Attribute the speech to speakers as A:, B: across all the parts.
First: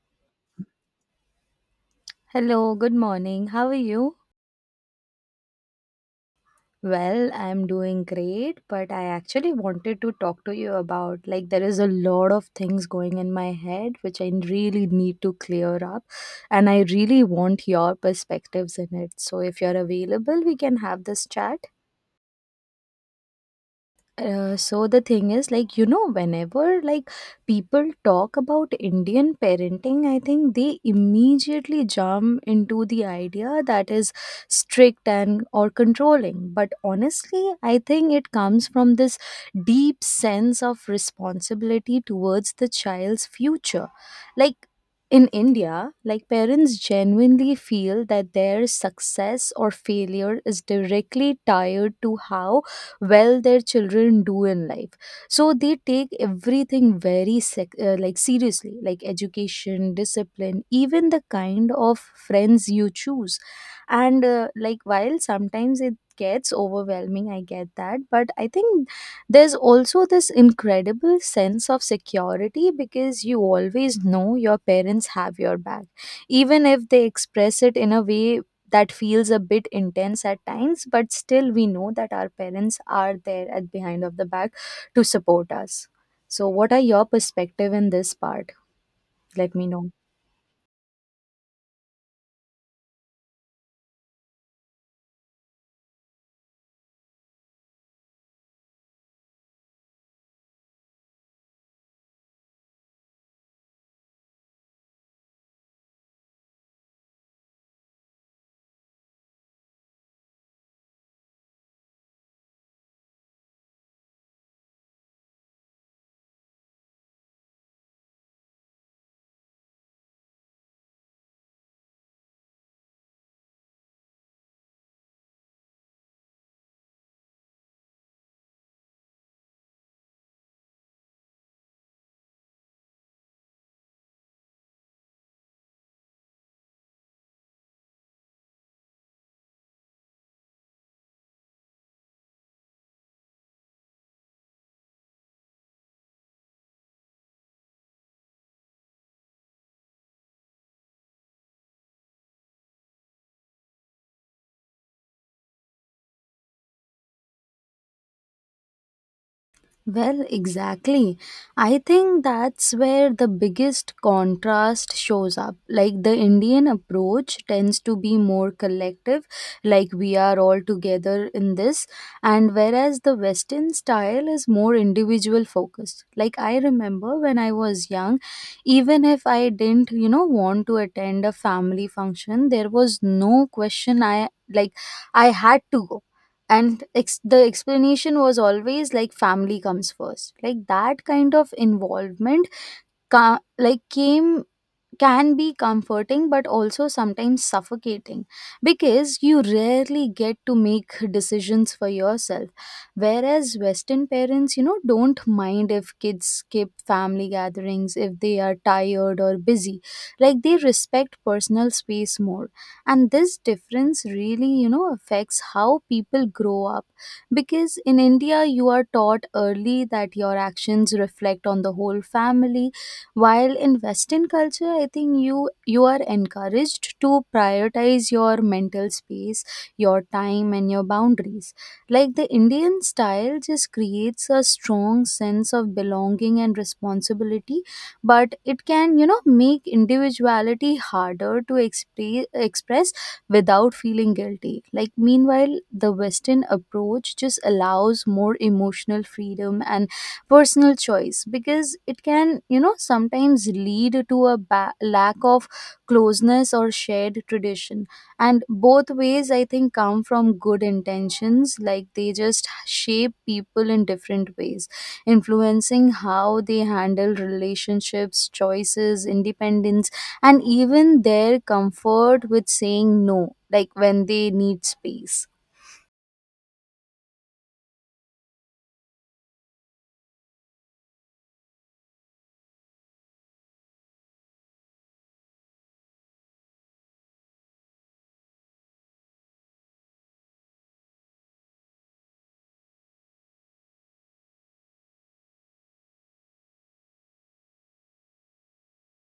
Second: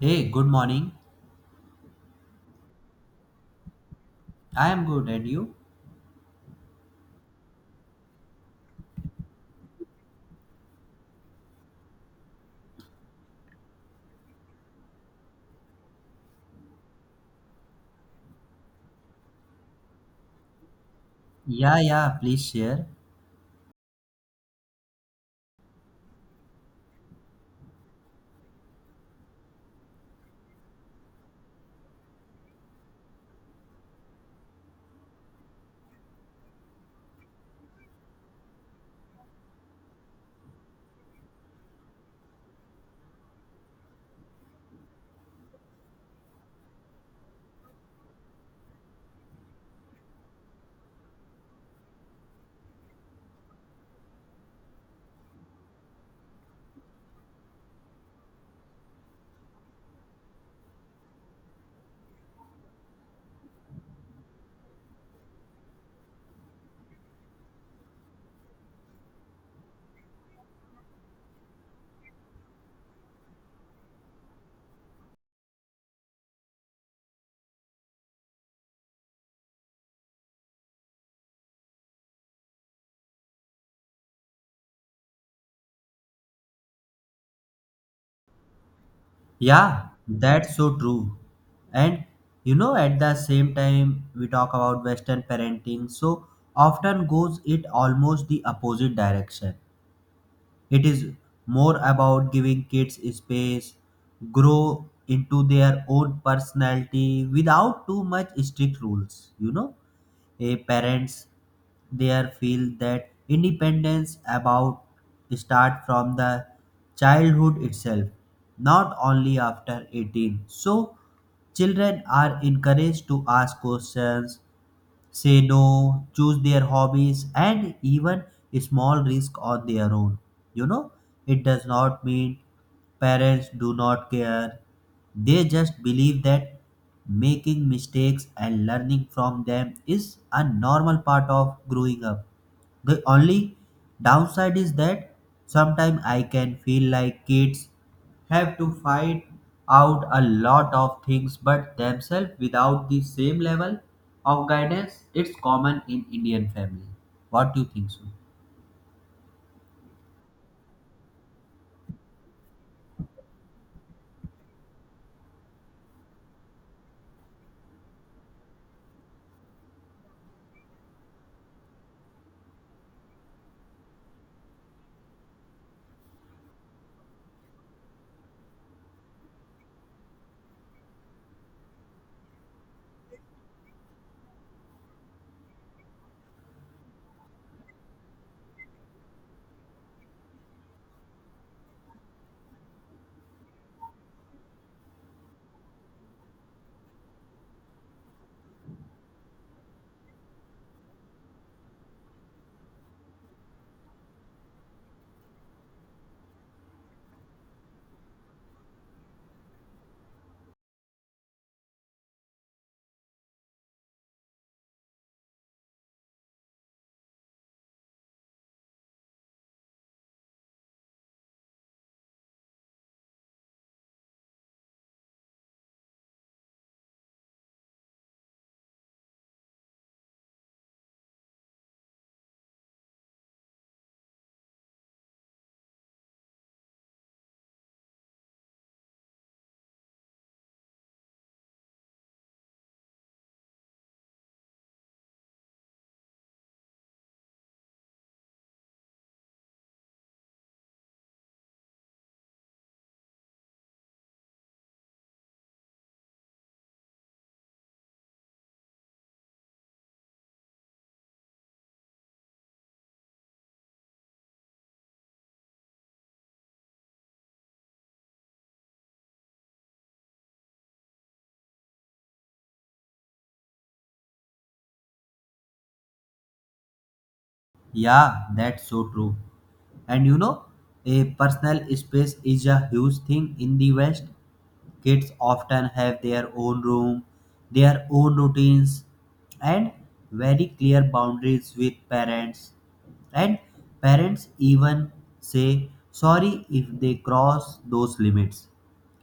A: Hey, good morning.
B: Hello, good morning. How are you?
A: I am good, and you?
B: Well, I'm doing great, but I actually wanted to talk to you about, like, there is a lot of things going in my head which I really need to clear up, and I really want your perspectives in it. So if you're available, we can have this chat.
A: Yeah, yeah, please share.
B: So the thing is, like, you know, whenever, like, people talk about Indian parenting, I think they immediately jump into the idea that is strict and or controlling, but honestly I think it comes from this deep sense of responsibility towards the child's future. Like, in India, like, parents genuinely feel that their success or failure is directly tied to how well their children do in life. So they take everything very like seriously, like education, discipline, even the kind of friends you choose. And like, while sometimes it gets overwhelming, I get that, but I think there's also this incredible sense of security because you always know your parents have your back, even if they express it in a way that feels a bit intense at times. But still, we know that our parents are there at behind of the back to support us. So what are your perspective in this part? Let me
A: Yeah,
B: know.
A: that's so true. And you know, at the same time, we talk about Western parenting, so often goes it almost the opposite direction. It is more about giving kids space, grow into their own personality without too much strict rules. You know, a parents there feel that independence about start from the childhood itself, not only after 18. So children are encouraged to ask questions, say no, choose their hobbies, and even small risk on their own. You know, it does not mean parents do not care. They just believe that making mistakes and learning from them is a normal part of growing up. The only downside is that sometimes I can feel like kids have to fight out a lot of things but themselves without the same level of guidance. It's common in Indian family. What do you think so?
B: Well, exactly. I think that's where the biggest contrast shows up. Like, the Indian approach tends to be more collective, like we are all together in this, and whereas the Western style is more individual focused. Like, I remember when I was young, even if I didn't, you know, want to attend a family function, there was no question, I like I had to go, and the explanation was always like family comes first. Like, that kind of involvement like came, can be comforting, but also sometimes suffocating because you rarely get to make decisions for yourself. Whereas Western parents, you know, don't mind if kids skip family gatherings if they are tired or busy. Like, they respect personal space more. And this difference really, you know, affects how people grow up, because in India you are taught early that your actions reflect on the whole family, while in Western culture I think you are encouraged to prioritize your mental space, your time, and your boundaries. Like, the Indian style just creates a strong sense of belonging and responsibility, but it can, you know, make individuality harder to express without feeling guilty. Like, meanwhile the Western approach just allows more emotional freedom and personal choice, because it can, you know, sometimes lead to a lack of closeness or shared tradition. And both ways, I think, come from good intentions. Like, they just shape people in different ways, influencing how they handle relationships, choices, independence, and even their comfort with saying no, like when they need space.
A: Yeah, that's so true. And you know, a personal space is a huge thing in the West. Kids often have their own room, their own routines, and very clear boundaries with parents. And parents even say sorry if they cross those limits.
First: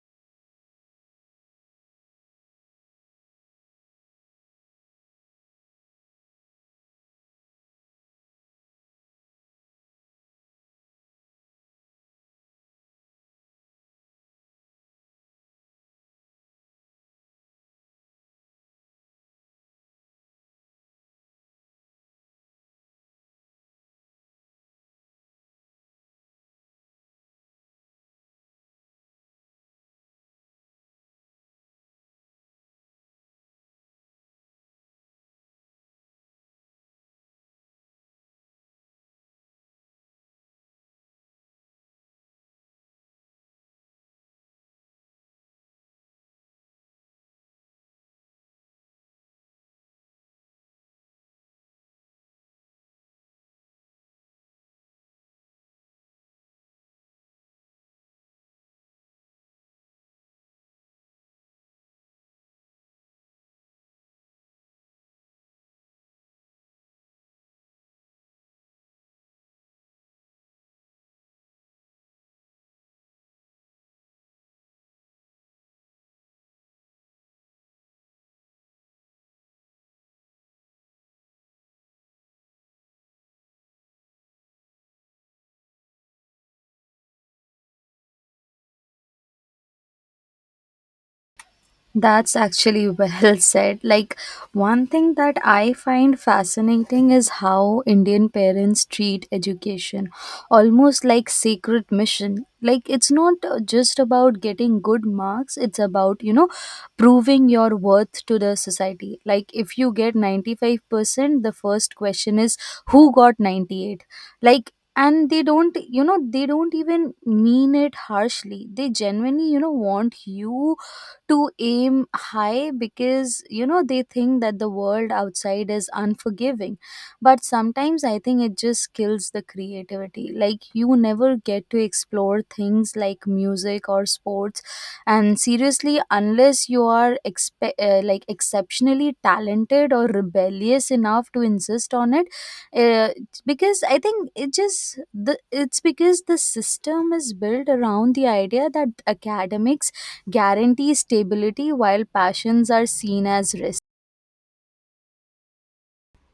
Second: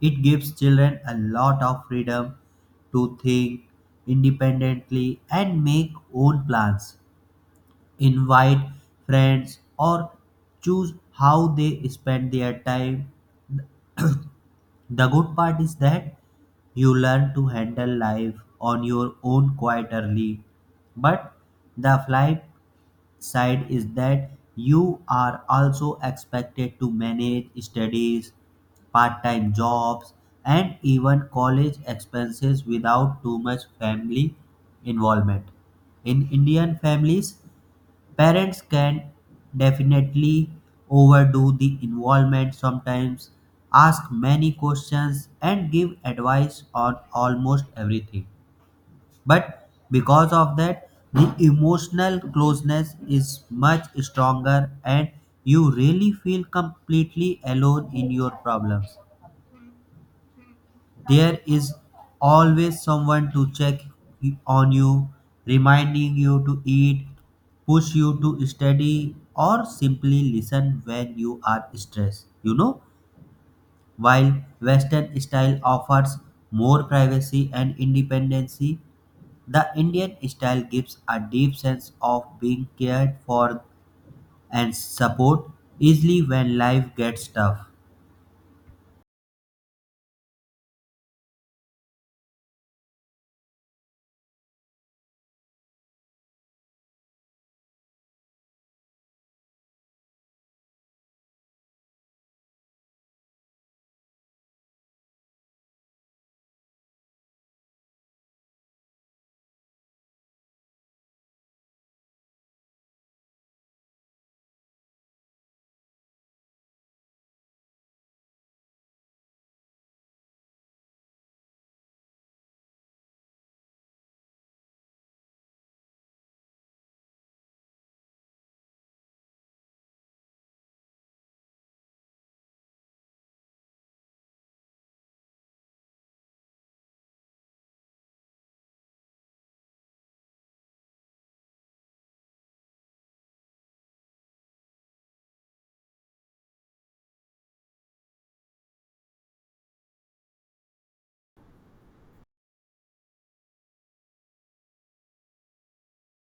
A: It gives children a lot of freedom to think independently and make own plans, invite friends, or choose how they spend their time. The good part is that you learn to handle life on your own quite early. But the flip side is that you are also expected to manage studies, part time jobs, and even college expenses without too much family involvement. In Indian families, parents can definitely overdo the involvement, sometimes ask many questions, and give advice on almost everything. But because of that, the emotional closeness is much stronger, and you really feel completely alone in your problems. There is always someone to check on you, reminding you to eat, push you to study, or simply listen when you are stressed. You know, while Western style offers more privacy and independency, the Indian style gives a deep sense of being cared for and support easily when life gets tough.
B: That's actually well said. Like, one thing that I find fascinating is how Indian parents treat education almost like sacred mission. Like, it's not just about getting good marks, it's about, you know, proving your worth to the society. Like, if you get 95%, the first question is, who got 98? Like, and they don't, you know, they don't even mean it harshly. They genuinely, you know, want you to aim high, because you know they think that the world outside is unforgiving. But sometimes I think it just kills the creativity. Like, you never get to explore things like music or sports, and seriously, unless you are like exceptionally talented or rebellious enough to insist on it. uh, because I think it just the it's because the system is built around the idea that academics guarantees stability, while passions are seen as risk.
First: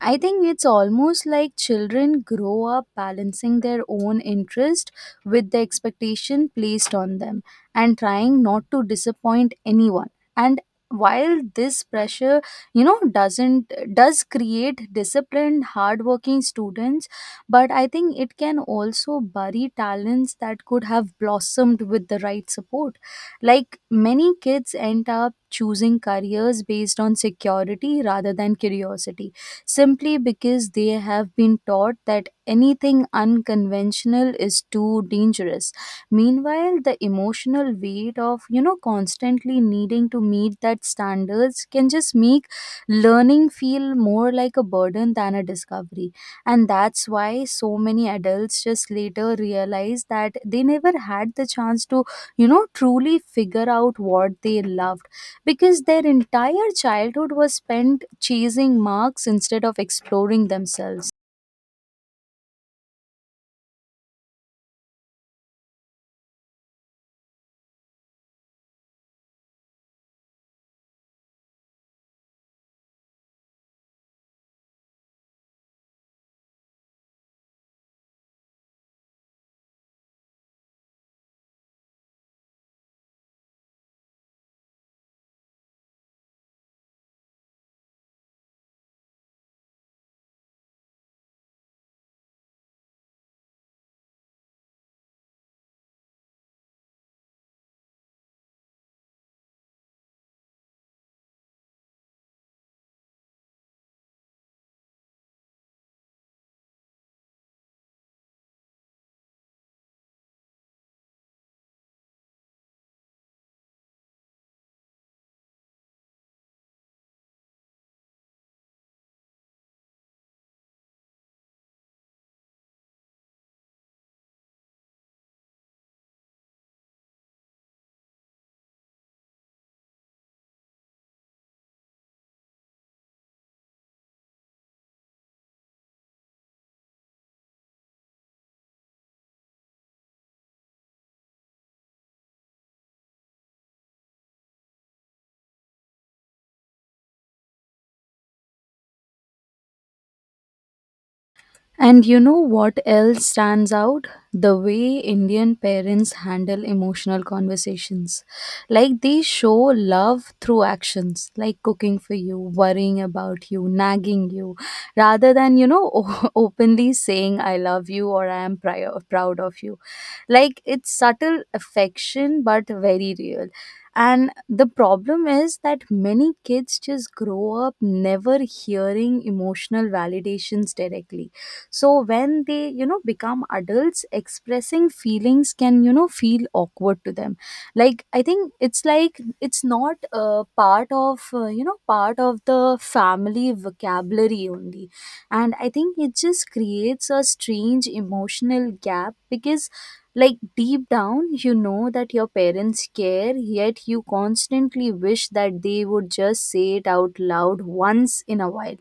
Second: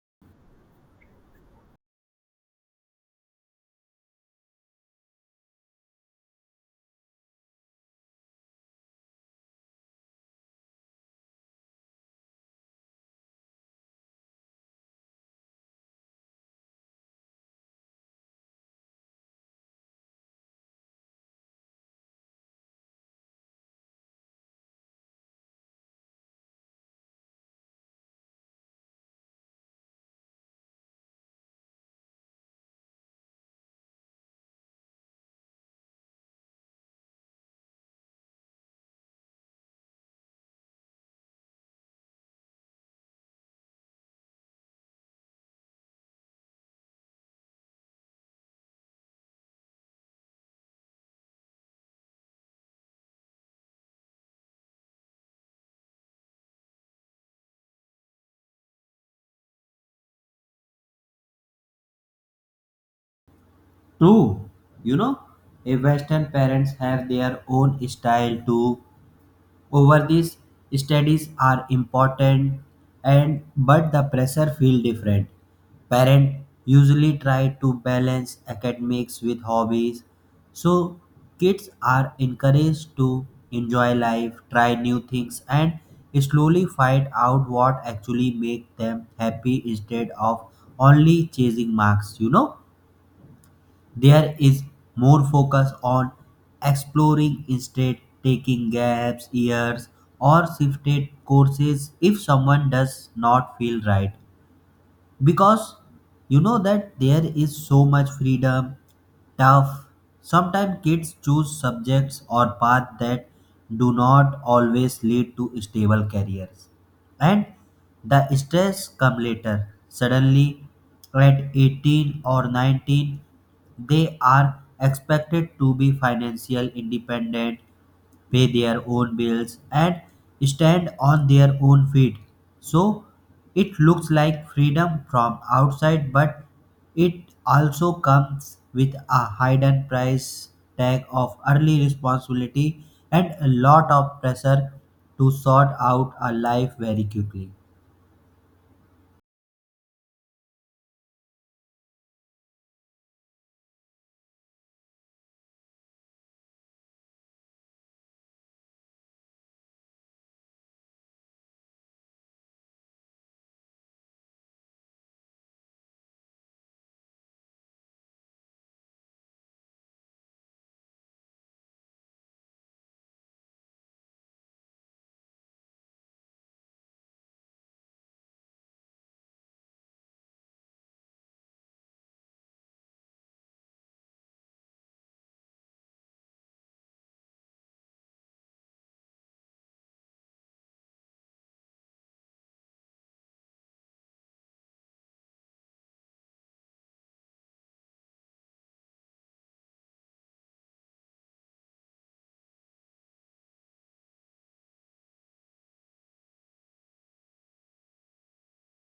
B: I think it's almost like children grow up balancing their own interest with the expectation placed on them, and trying not to disappoint anyone. And while this pressure, you know, doesn't does create disciplined, hardworking students, but I think it can also bury talents that could have blossomed with the right support. Like, many kids end up choosing careers based on security rather than curiosity, simply because they have been taught that anything unconventional is too dangerous. Meanwhile, the emotional weight of, you know, constantly needing to meet that standards can just make learning feel more like a burden than a discovery. And that's why so many adults just later realize that they never had the chance to, you know, truly figure out what they love, because their entire childhood was spent chasing marks instead of exploring themselves.
A: True. You know, a Western parents have their own style too. Over this, studies are important, and but the pressure feel different. Parent usually try to balance academics with hobbies, so kids are encouraged to enjoy life, try new things, and slowly find out what actually make them happy instead of only chasing marks. You know. There is more focus on exploring instead taking gaps years or shifted courses if someone does not feel right, because you know that there is so much freedom, tough sometimes kids choose subjects or paths that do not always lead to stable careers. And the stress come later suddenly at 18 or 19. They are expected to be financial independent, pay their own bills and stand on their own feet. So it looks like freedom from outside, but it also comes with a hidden price tag of early responsibility and a lot of pressure to sort out a life very quickly.
B: And you know what else stands out? The way Indian parents handle emotional conversations. Like, they show love through actions, like cooking for you, worrying about you, nagging you, rather than, you know, openly saying, I love you, or I am proud of you. Like, it's subtle affection, but very real. And the problem is that many kids just grow up never hearing emotional validations directly. So when they, you know, become adults, expressing feelings can, you know, feel awkward to them. Like, I think it's like it's not part of you know, part of the family vocabulary only. And I think it just creates a strange emotional gap, because like deep down you know that your parents care, yet you constantly wish that they would just say it out loud once in a while.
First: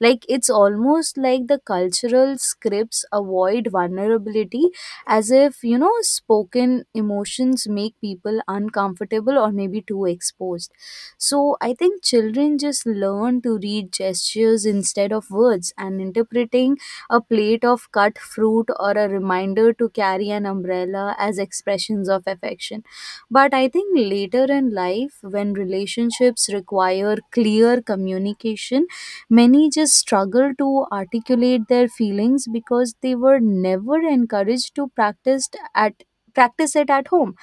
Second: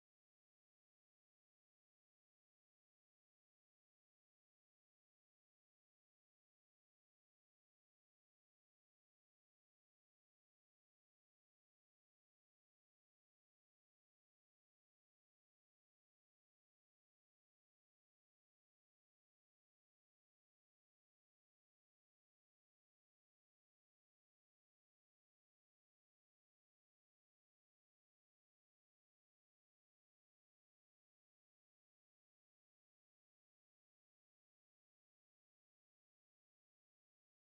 B: Like, it's almost like the cultural scripts avoid vulnerability, as if you know spoken emotions make people uncomfortable or maybe too exposed. So I think children just learn to read gestures instead of words, and interpreting a plate of cut fruit or a reminder to carry an umbrella as expressions of affection. But I think later in life, when relationships require clear communication, many just struggle to articulate their feelings, because they were never encouraged to practice it at home.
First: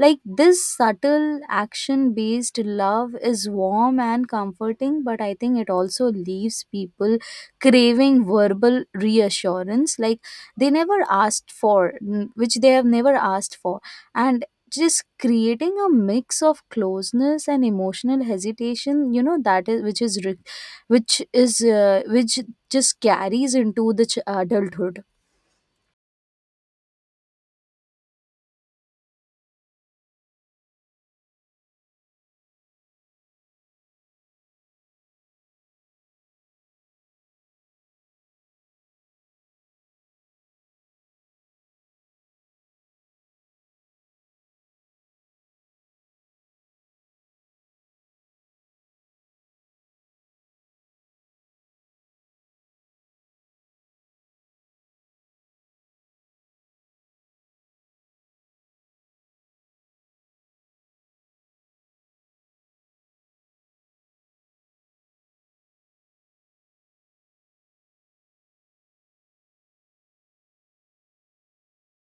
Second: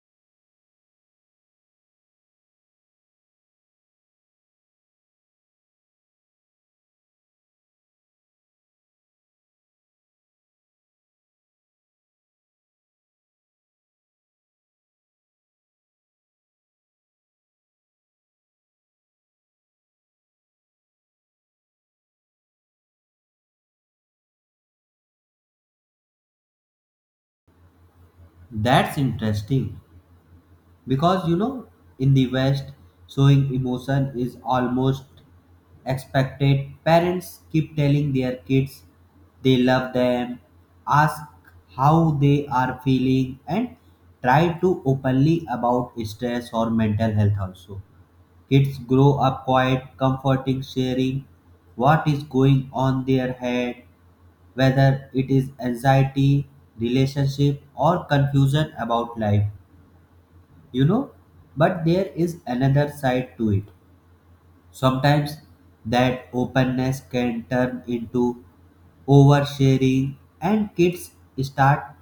B: Like, this subtle action based love is warm and comforting, but I think it also leaves people craving verbal reassurance, like they never asked which they have never asked for. And just creating a mix of closeness and emotional hesitation, you know, that is which is re- which is which just carries into the adulthood.
A: That's interesting because you know, in the West, showing emotion is almost expected. Parents keep telling their kids they love them, ask how they are feeling, and try to openly about stress or mental health also. Kids grow up quiet, comforting, sharing what is going on their head, whether it is anxiety, relationship, or confusion about life, you know. But there is another side to it. Sometimes that openness can turn into oversharing, and kids start.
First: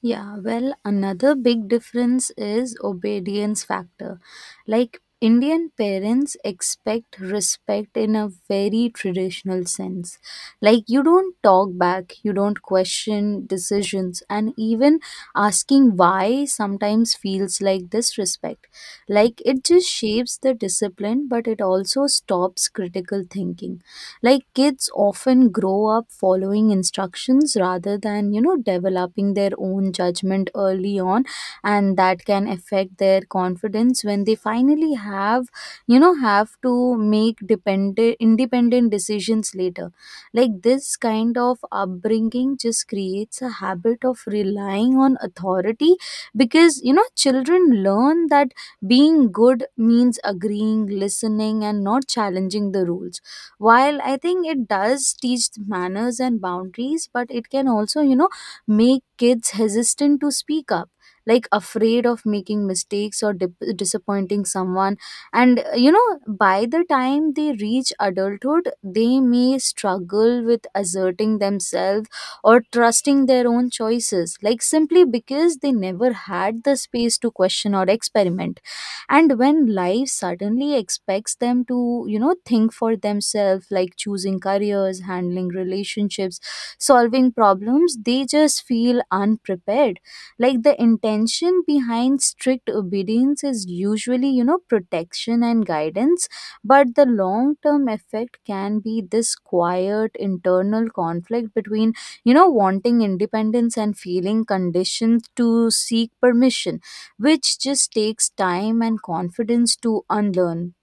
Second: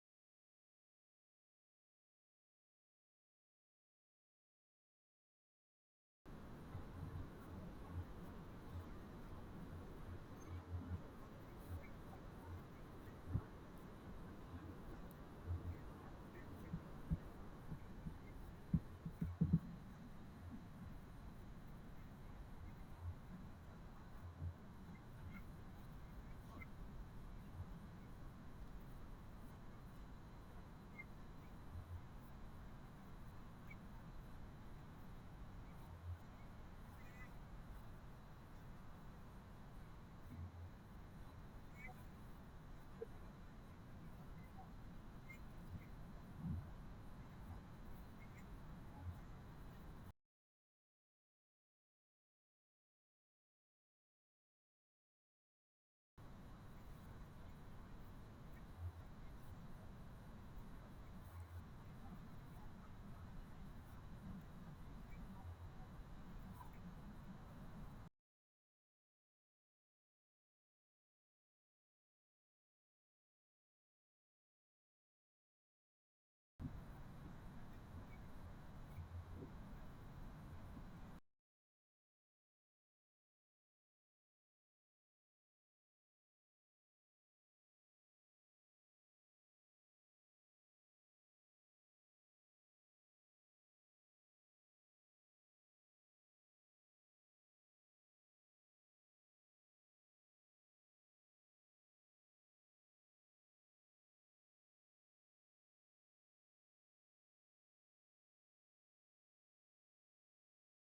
B: Yeah, well, another big difference is obedience factor. Like, Indian parents expect respect in a very traditional sense. Like, you don't talk back, you don't question decisions, and even asking why sometimes feels like disrespect. Like, it just shapes the discipline, but it also stops critical thinking. Like, kids often grow up following instructions rather than, you know, developing their own judgment early on, and that can affect their confidence when they finally have you know have to make dependent independent decisions later. Like, this kind of upbringing just creates a habit of relying on authority, because you know children learn that being good means agreeing, listening, and not challenging the rules. While I think it does teach manners and boundaries, but it can also, you know, make kids hesitant to speak up, like afraid of making mistakes or dip disappointing someone. And, you know, by the time they reach adulthood, they may struggle with asserting themselves or trusting their own choices, like simply because they never had the space to question or experiment. And when life suddenly expects them to, you know, think for themselves, like choosing careers, handling relationships, solving problems, they just feel unprepared. Like, the intention behind strict obedience is usually, you know, protection and guidance, but the long term effect can be this quiet internal conflict between, you know, wanting independence and feeling conditioned to seek permission, which just takes time and confidence to unlearn.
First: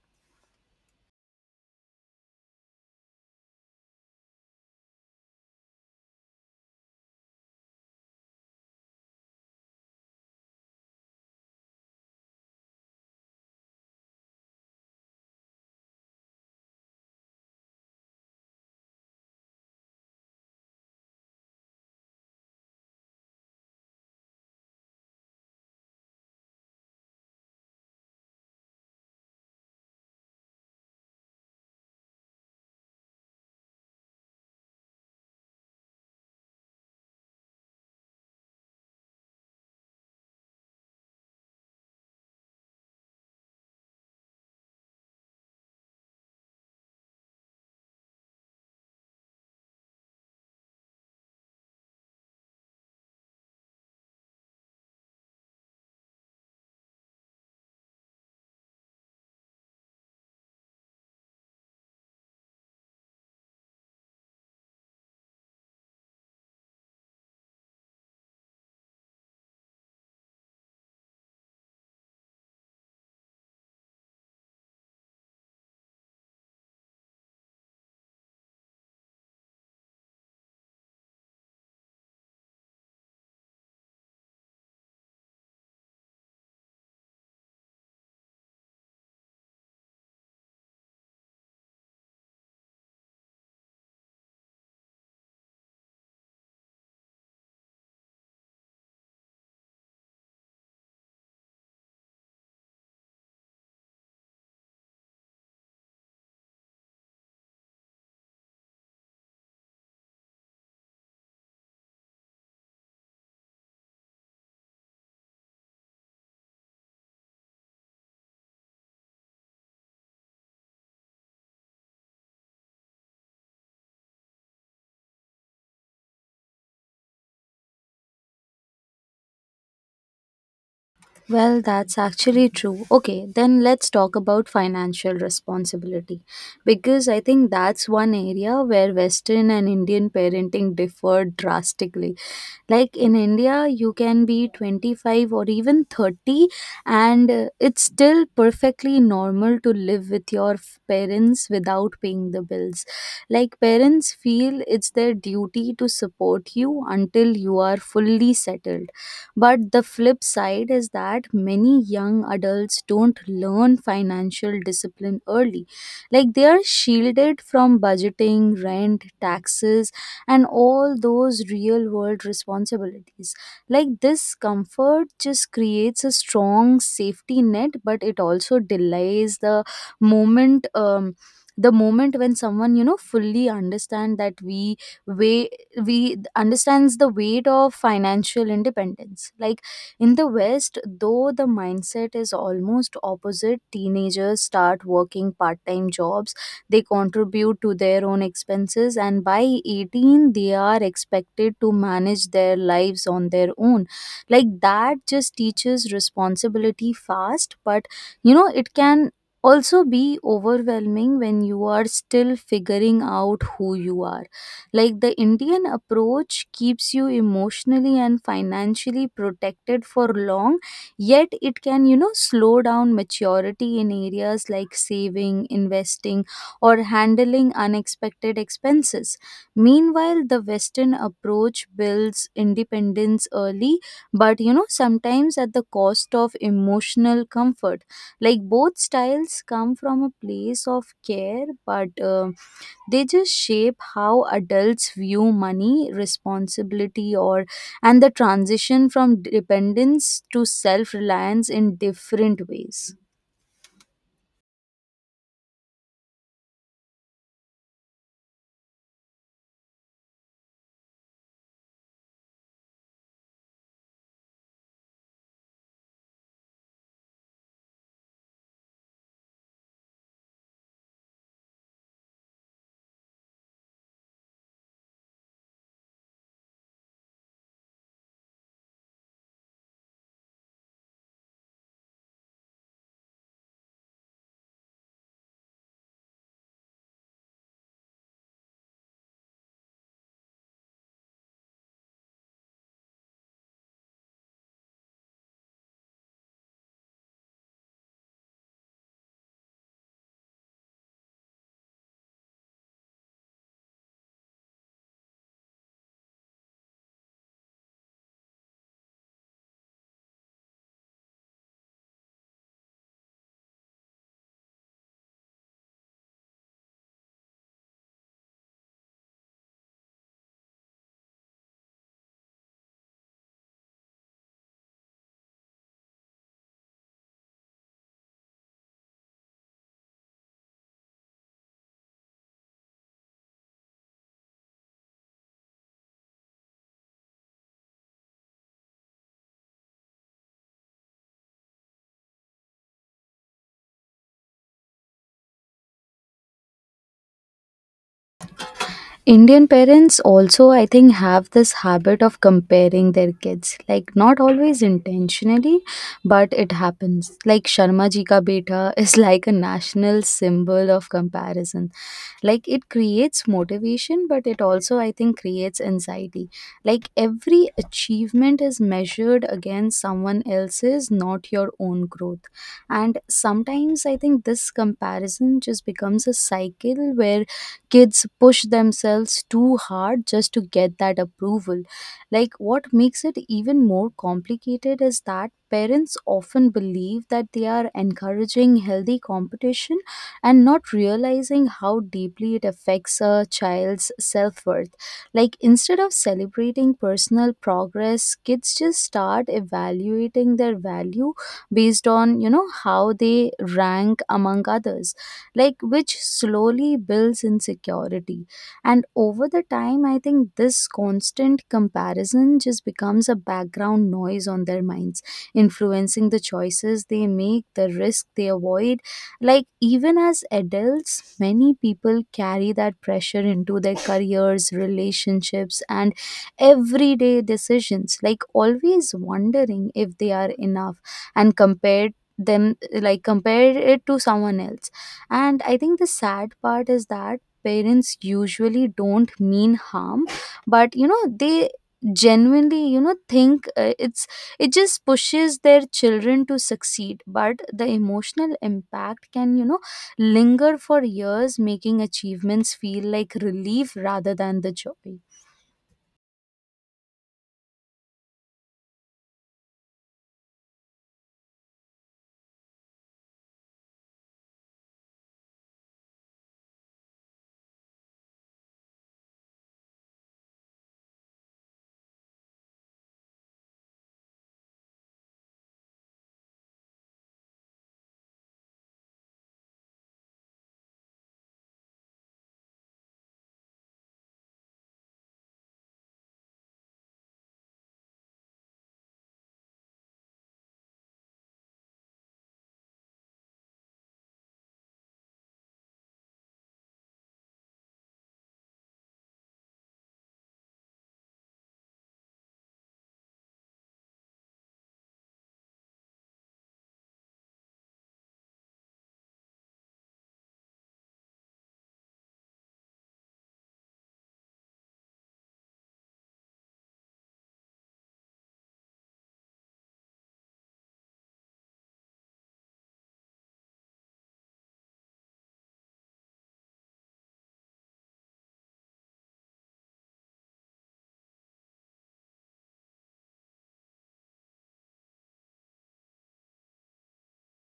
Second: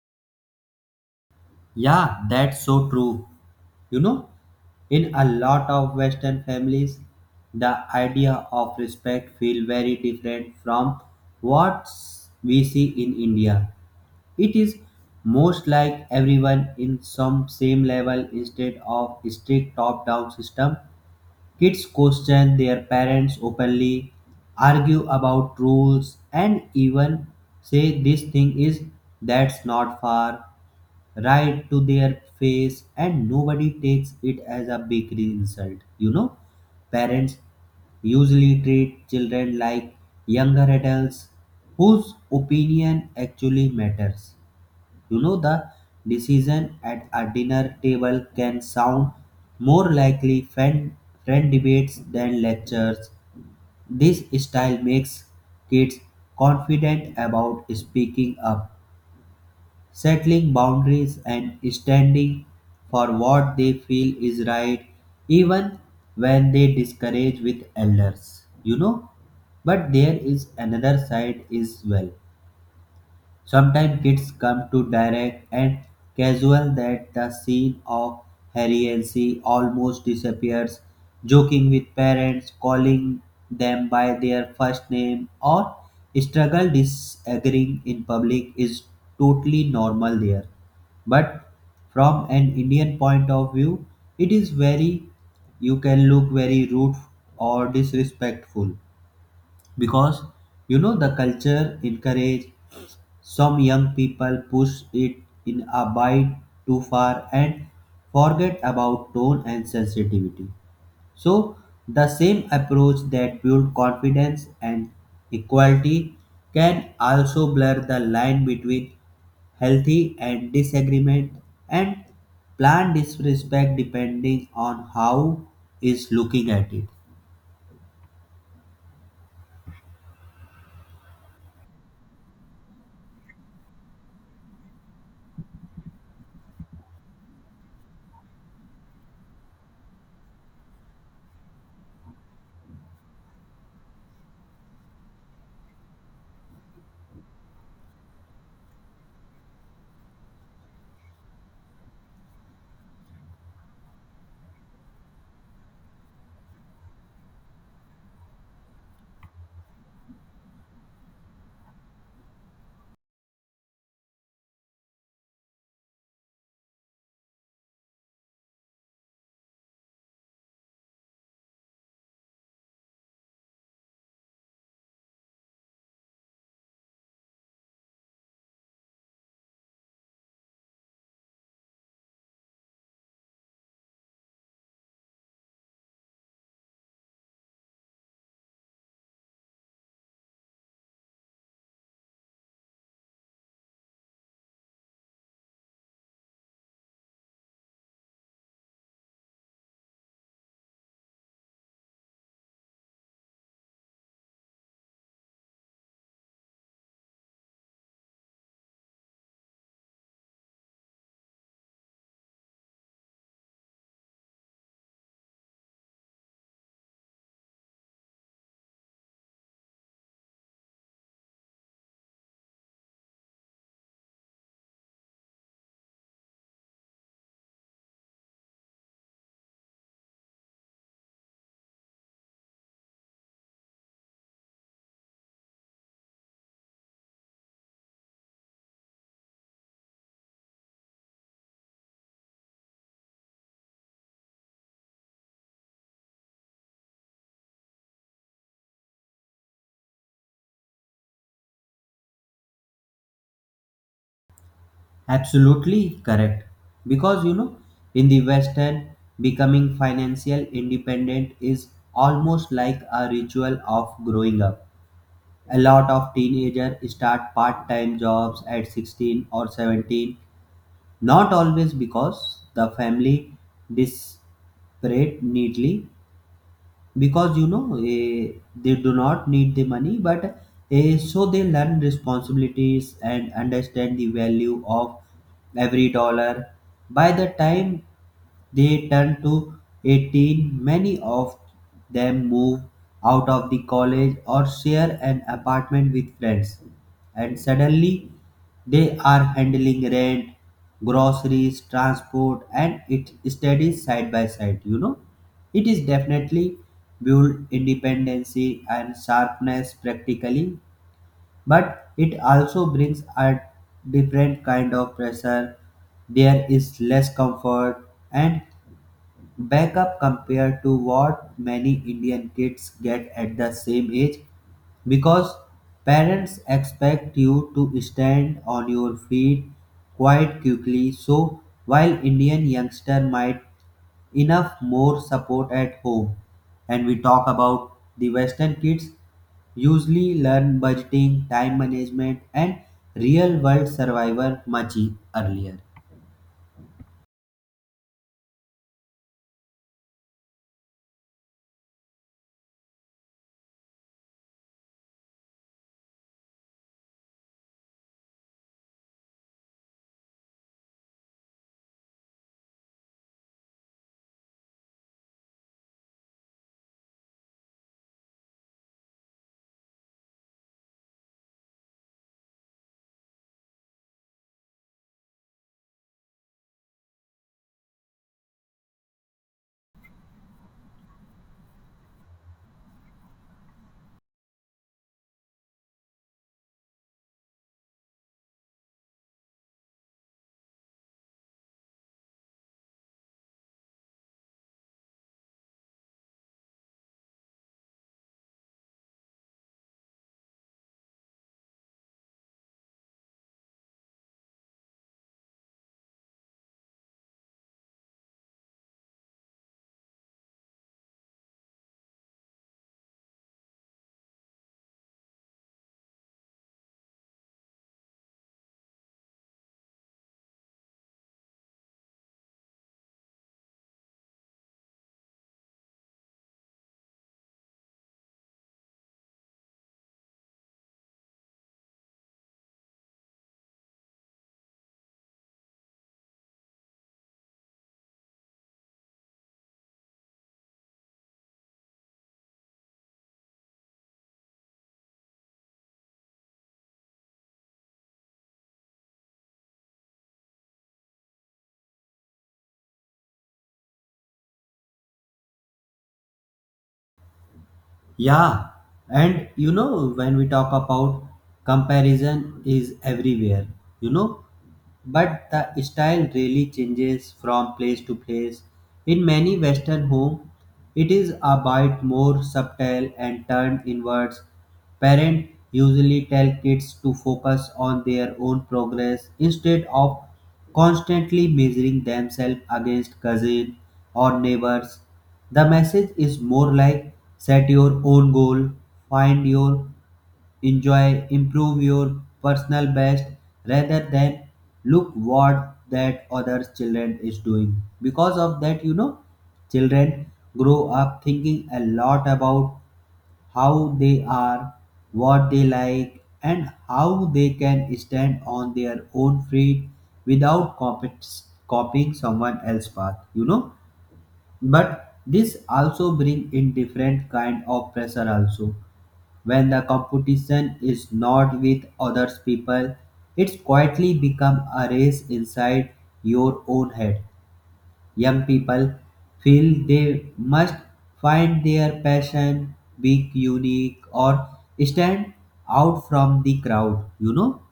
A: Yeah, that's so true. You know, in a lot of Western families, the idea of respect feel very different from what we see in India. It is most like everyone in some same level instead of strict top-down system. Kids question their parents openly, argue about rules, and even say this thing is that's not fair right to their face, and nobody takes it as a big insult. You know, parents usually treat children like younger adults whose opinion actually matters. You know, the decision at a dinner table can sound more likely friend debates than lectures. This style makes kids confident about speaking up, settling boundaries and standing for what they feel is right, even when they discourage with elders. You know, but there is another side as well. Sometimes kids come to direct and casual that the scene of heriancy almost disappears, joking with parents, calling them by their first name, or struggle disagreeing in public is totally normal there. But from an Indian point of view, it is very, you can look very rude or disrespectful, because you know the culture encourage some young people push it in a bit too far and forget about tone and sensitivity. So, the same approach that builds confidence and equality can also blur the line between healthy and disagreement and planned disrespect depending on how is looking at it.
B: Well, that's actually true. Okay, then let's talk about financial responsibility, because I think that's one area where Western and Indian parenting differ drastically. Like, in India, you can be 25 or even 30, and it's still perfectly normal to live with your parents without paying the bills. Like, parents feel it's their duty to support you until you are fully settled. But the flip side is that many young adults don't learn financial discipline early. Like, they are shielded from budgeting, rent, taxes, and all those real world responsibilities. Like, this comfort just creates a strong safety net, but it also delays the moment. The moment when someone, you know, fully understand that we weigh we understands the weight of financial independence. Like, in the West though, the mindset is almost opposite. Teenagers start working part-time jobs, they contribute to their own expenses, and by 18 they are expected to manage their lives on their own. Like, that just teaches responsibility fast, but you know it can also be overwhelming when you are still figuring out who you are. Like, the Indian approach keeps you emotionally and financially protected for long, yet it can, you know, slow down maturity in areas like saving, investing, or handling unexpected expenses. Meanwhile, the Western approach builds independence early, but you know, sometimes at the cost of emotional comfort. Like both styles come from a place of care, but they just shape how adults view money responsibility or and the transition from dependence to self-reliance in different ways.
A: Absolutely correct. Because you know, in the Western, becoming financial independent is almost like a ritual of growing up. A lot of teenagers start part time jobs at 16 or 17, not always because the family disparate neatly, because you know they do not need the money, but so they learn responsibilities and understand the value of every dollar. By the time they turn to 18, many of them move out of the college or share an apartment with friends, and suddenly they are handling rent, groceries, transport, and it studies side by side. You know, it is definitely build independency and sharpness practically, but it also brings a different kind of pressure. There is less comfort and backup compared to what many Indian kids get at the same age, because parents expect you to stand on your feet quite quickly. So while Indian youngster might enough more support at home, and we talk about the Western kids usually learn budgeting, time management and real world survival much earlier.
B: Indian parents also, I think, have this habit of comparing their kids, like not always intentionally, but it happens. Like Sharma ji ka beta is like a national symbol of comparison. Like it creates motivation, but it also, I think, creates anxiety. Like every achievement is measured against someone else's, not your own growth. And sometimes I think this comparison just becomes a cycle where kids push themselves too hard just to get that approval. Like what makes it even more complicated is that parents often believe that they are encouraging healthy competition and not realizing how deeply it affects a child's self worth. Like, instead of celebrating personal progress, kids just start evaluating their value based on, you know, how they rank among others, like, which slowly builds insecurity. And over the time, I think this constant comparison just becomes a background noise on their minds, influencing the choices they make, the risk they avoid, like, even as adults, many people carry that pressure into their careers, relationships, and everyday decisions, like, always wondering if they are enough and compare them, like compare it to someone else. And I think the sad part is that parents usually don't mean harm, but you know, they genuinely, you know, think it just pushes their children to succeed, but the emotional impact can, you know, linger for years, making achievements feel like relief rather than the joy.
A: Yeah, and you know, when we talk about comparison is everywhere, you know, but the style really changes from place to place. In many Western homes, it is a bit more subtle and turned inwards. Parents usually tell kids to focus on their own progress instead of constantly measuring themselves against cousins or neighbors. The message is more like set your own goal, find your enjoy, improve your personal best rather than look what that other children is doing. Because of that, you know, children grow up thinking a lot about how they are, what they like, and how they can stand on their own feet without copying someone else's path, you know. But this also bring in different kind of pressure also. When the competition is not with other people, it's quietly become a race inside your own head. Young people feel they must find their passion, be unique, or stand out from the crowd. You know,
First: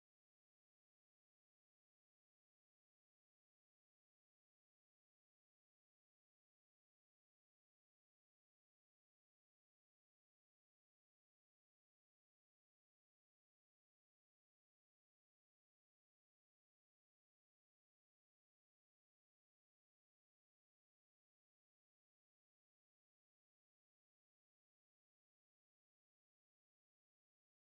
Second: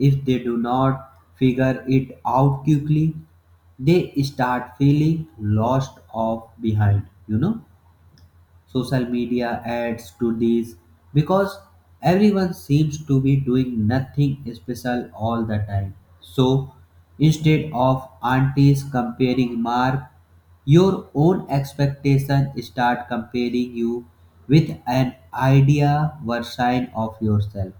A: if they do not figure it out quickly, they start feeling lost or behind. You know, social media adds to these because everyone seems to be doing nothing special all the time. So instead of aunties comparing mark, your own expectation start comparing you with an idea version of yourself.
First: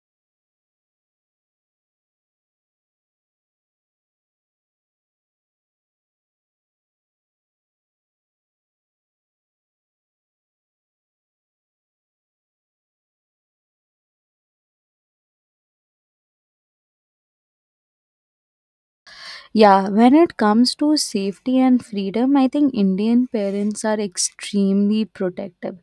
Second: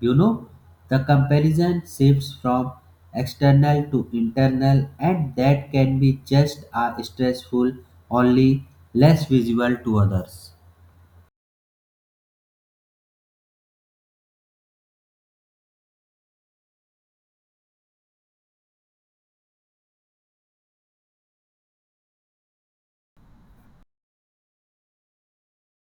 A: You know, the comparison shifts from external to internal, and that can be just as stressful, only less visible to others.
B: Yeah, when it comes to safety and freedom, I think Indian parents are extremely protective.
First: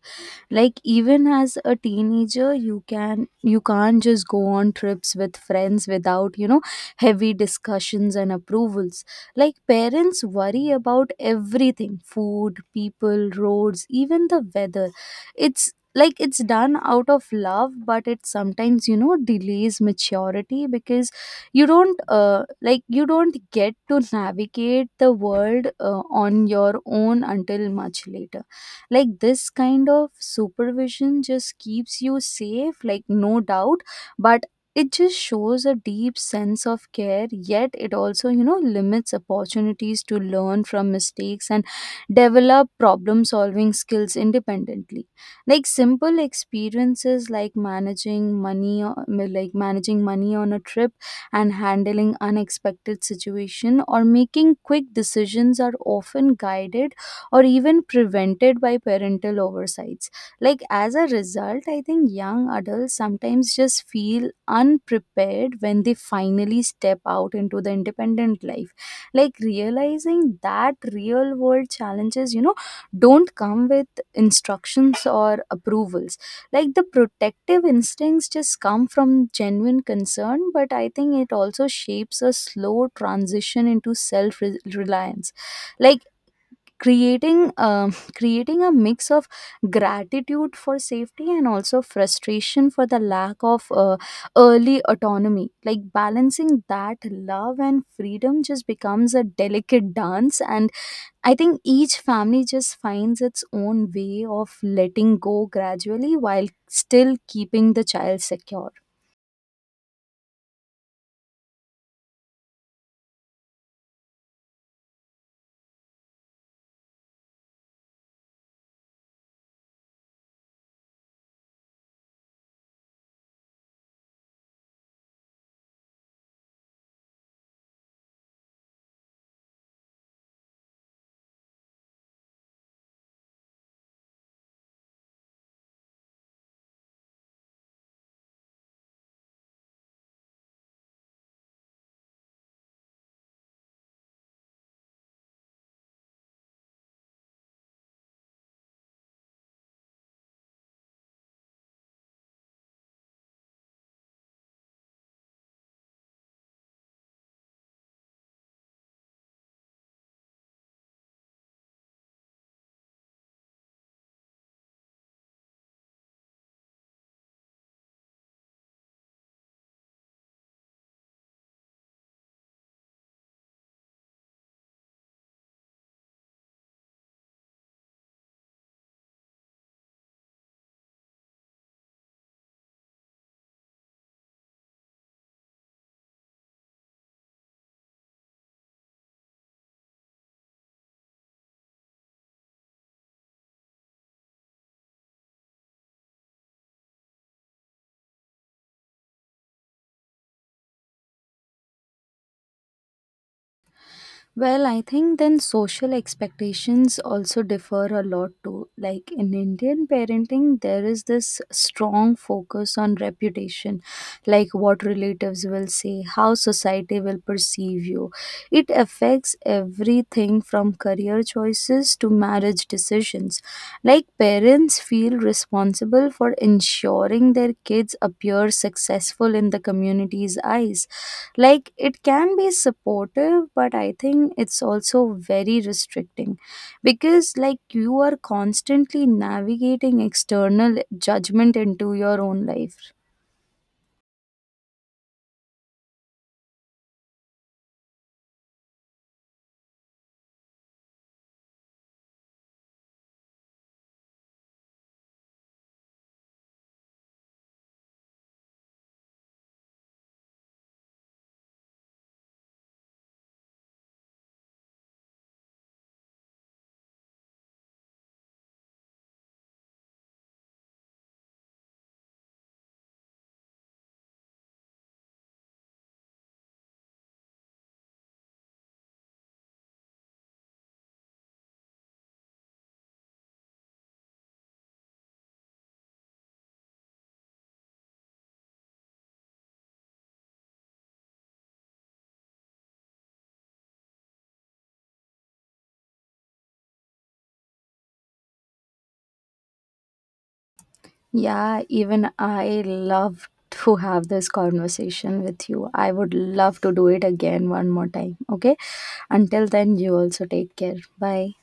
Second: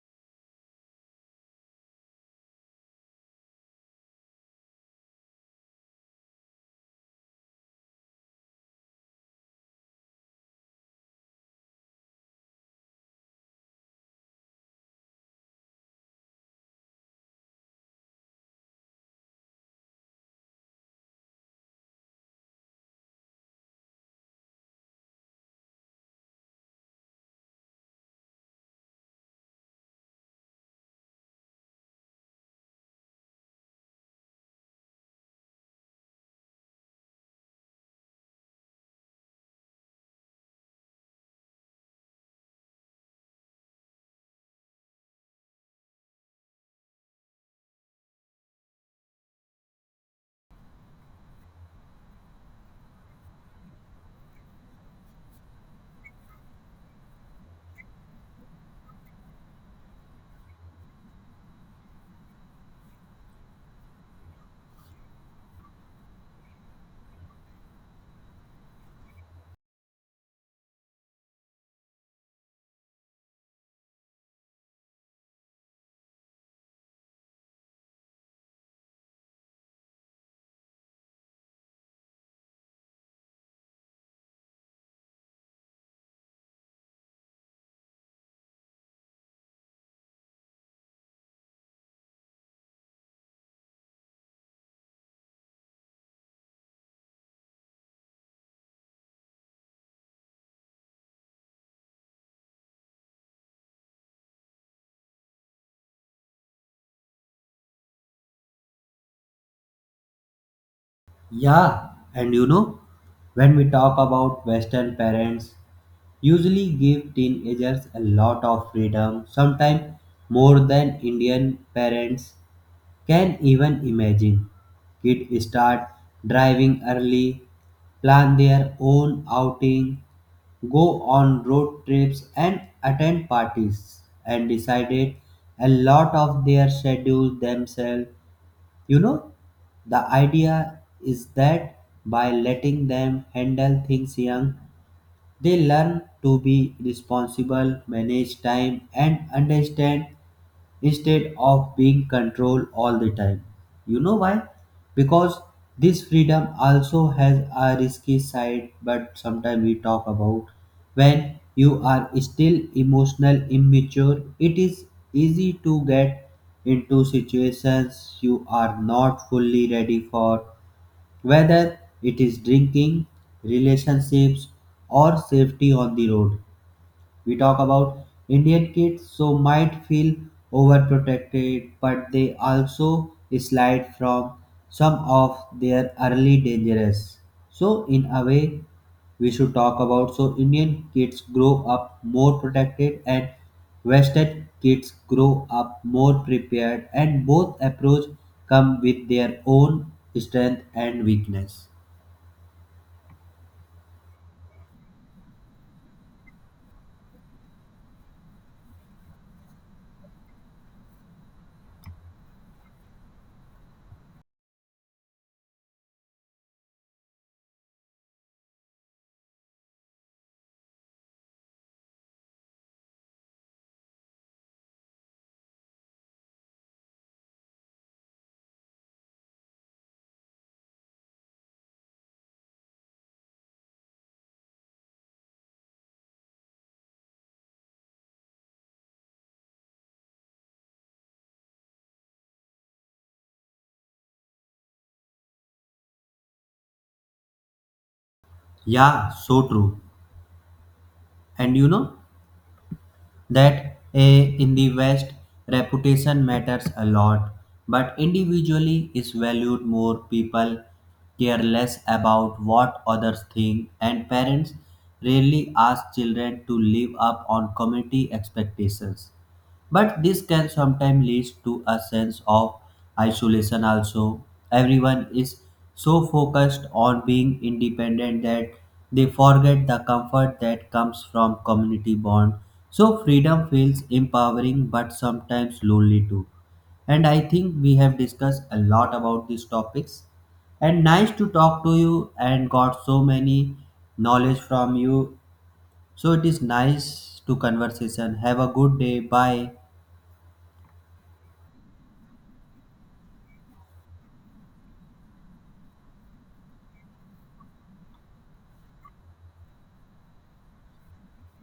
B: Like even as a teenager, you can't just go on trips with friends without, you know, heavy discussions and approvals. Like parents worry about everything, food, people, roads, even the weather. It's like it's done out of love, but it sometimes, you know, delays maturity because you don't like you don't get to navigate the world on your own until much later. Like this kind of supervision just keeps you safe, like no doubt, but it just shows a deep sense of care, yet it also, you know, limits opportunities to learn from mistakes and develop problem solving skills independently. Like simple experiences like like managing money on a trip and handling unexpected situations or making quick decisions are often guided or even prevented by parental oversights. Like, as a result, I think young adults sometimes just feel unprepared when they finally step out into the independent life. Like, realizing that real world challenges, you know, don't come with instructions or approvals. Like the protective instincts just come from genuine concern, but I think it also shapes a slow transition into self reliance. Like creating creating a mix of gratitude for safety and also frustration for the lack of early autonomy. Like balancing that love and freedom just becomes a delicate dance, and I think each family just finds its own way of letting go gradually while still keeping the child secure.
A: Yeah, and you know, when we talk about Western parents, usually give teenagers a lot of freedom, sometimes more than Indian parents. Can even imagine. Kids start driving early, plan their own outing, go on road trips and attend parties and decided a lot of their schedule themselves. You know, the idea is that by letting them handle things young, they learn to be responsible, manage time, and understand instead of being controlled all the time. You know why? Because this freedom also has a risky side, but sometimes we talk about when you are still emotional immature, it is easy to get into situations you are not fully ready for, whether it is drinking, relationships, or safety on the road. We talk about Indian kids, so might feel overprotected, but they also slide from some of their early dangerous. So, in a way, we should talk about so Indian kids grow up more protected and Western kids grow up more prepared, and both approach come with their own strength and weakness.
B: Well, I think then social expectations also differ a lot too. Like in Indian parenting, there is this strong focus on reputation, like what relatives will say, how society will perceive you. It affects everything from career choices to marriage decisions. Like parents feel responsible for ensuring their kids appear successful in the community's eyes. Like it can be supportive, but I think it's also very restricting, because like you are constantly navigating external judgment into your own life.
A: Yeah, so true. And you know, that in the West, reputation matters a lot, but individually is valued more. People care less about what others think, and parents rarely ask children to live up on community expectations. But this can sometimes lead to a sense of isolation also. Everyone is so focused on being independent that they forget the comfort that comes from community bond. So freedom feels empowering but sometimes lonely too. And I think we have discussed a lot about these topics. And nice to talk to you and got so many knowledge from you. So it is nice to conversation. Have a good day. Bye.
B: Yeah, even I love to have this conversation with you. I would love to do it again one more time. Okay, until then, you also take care. Bye.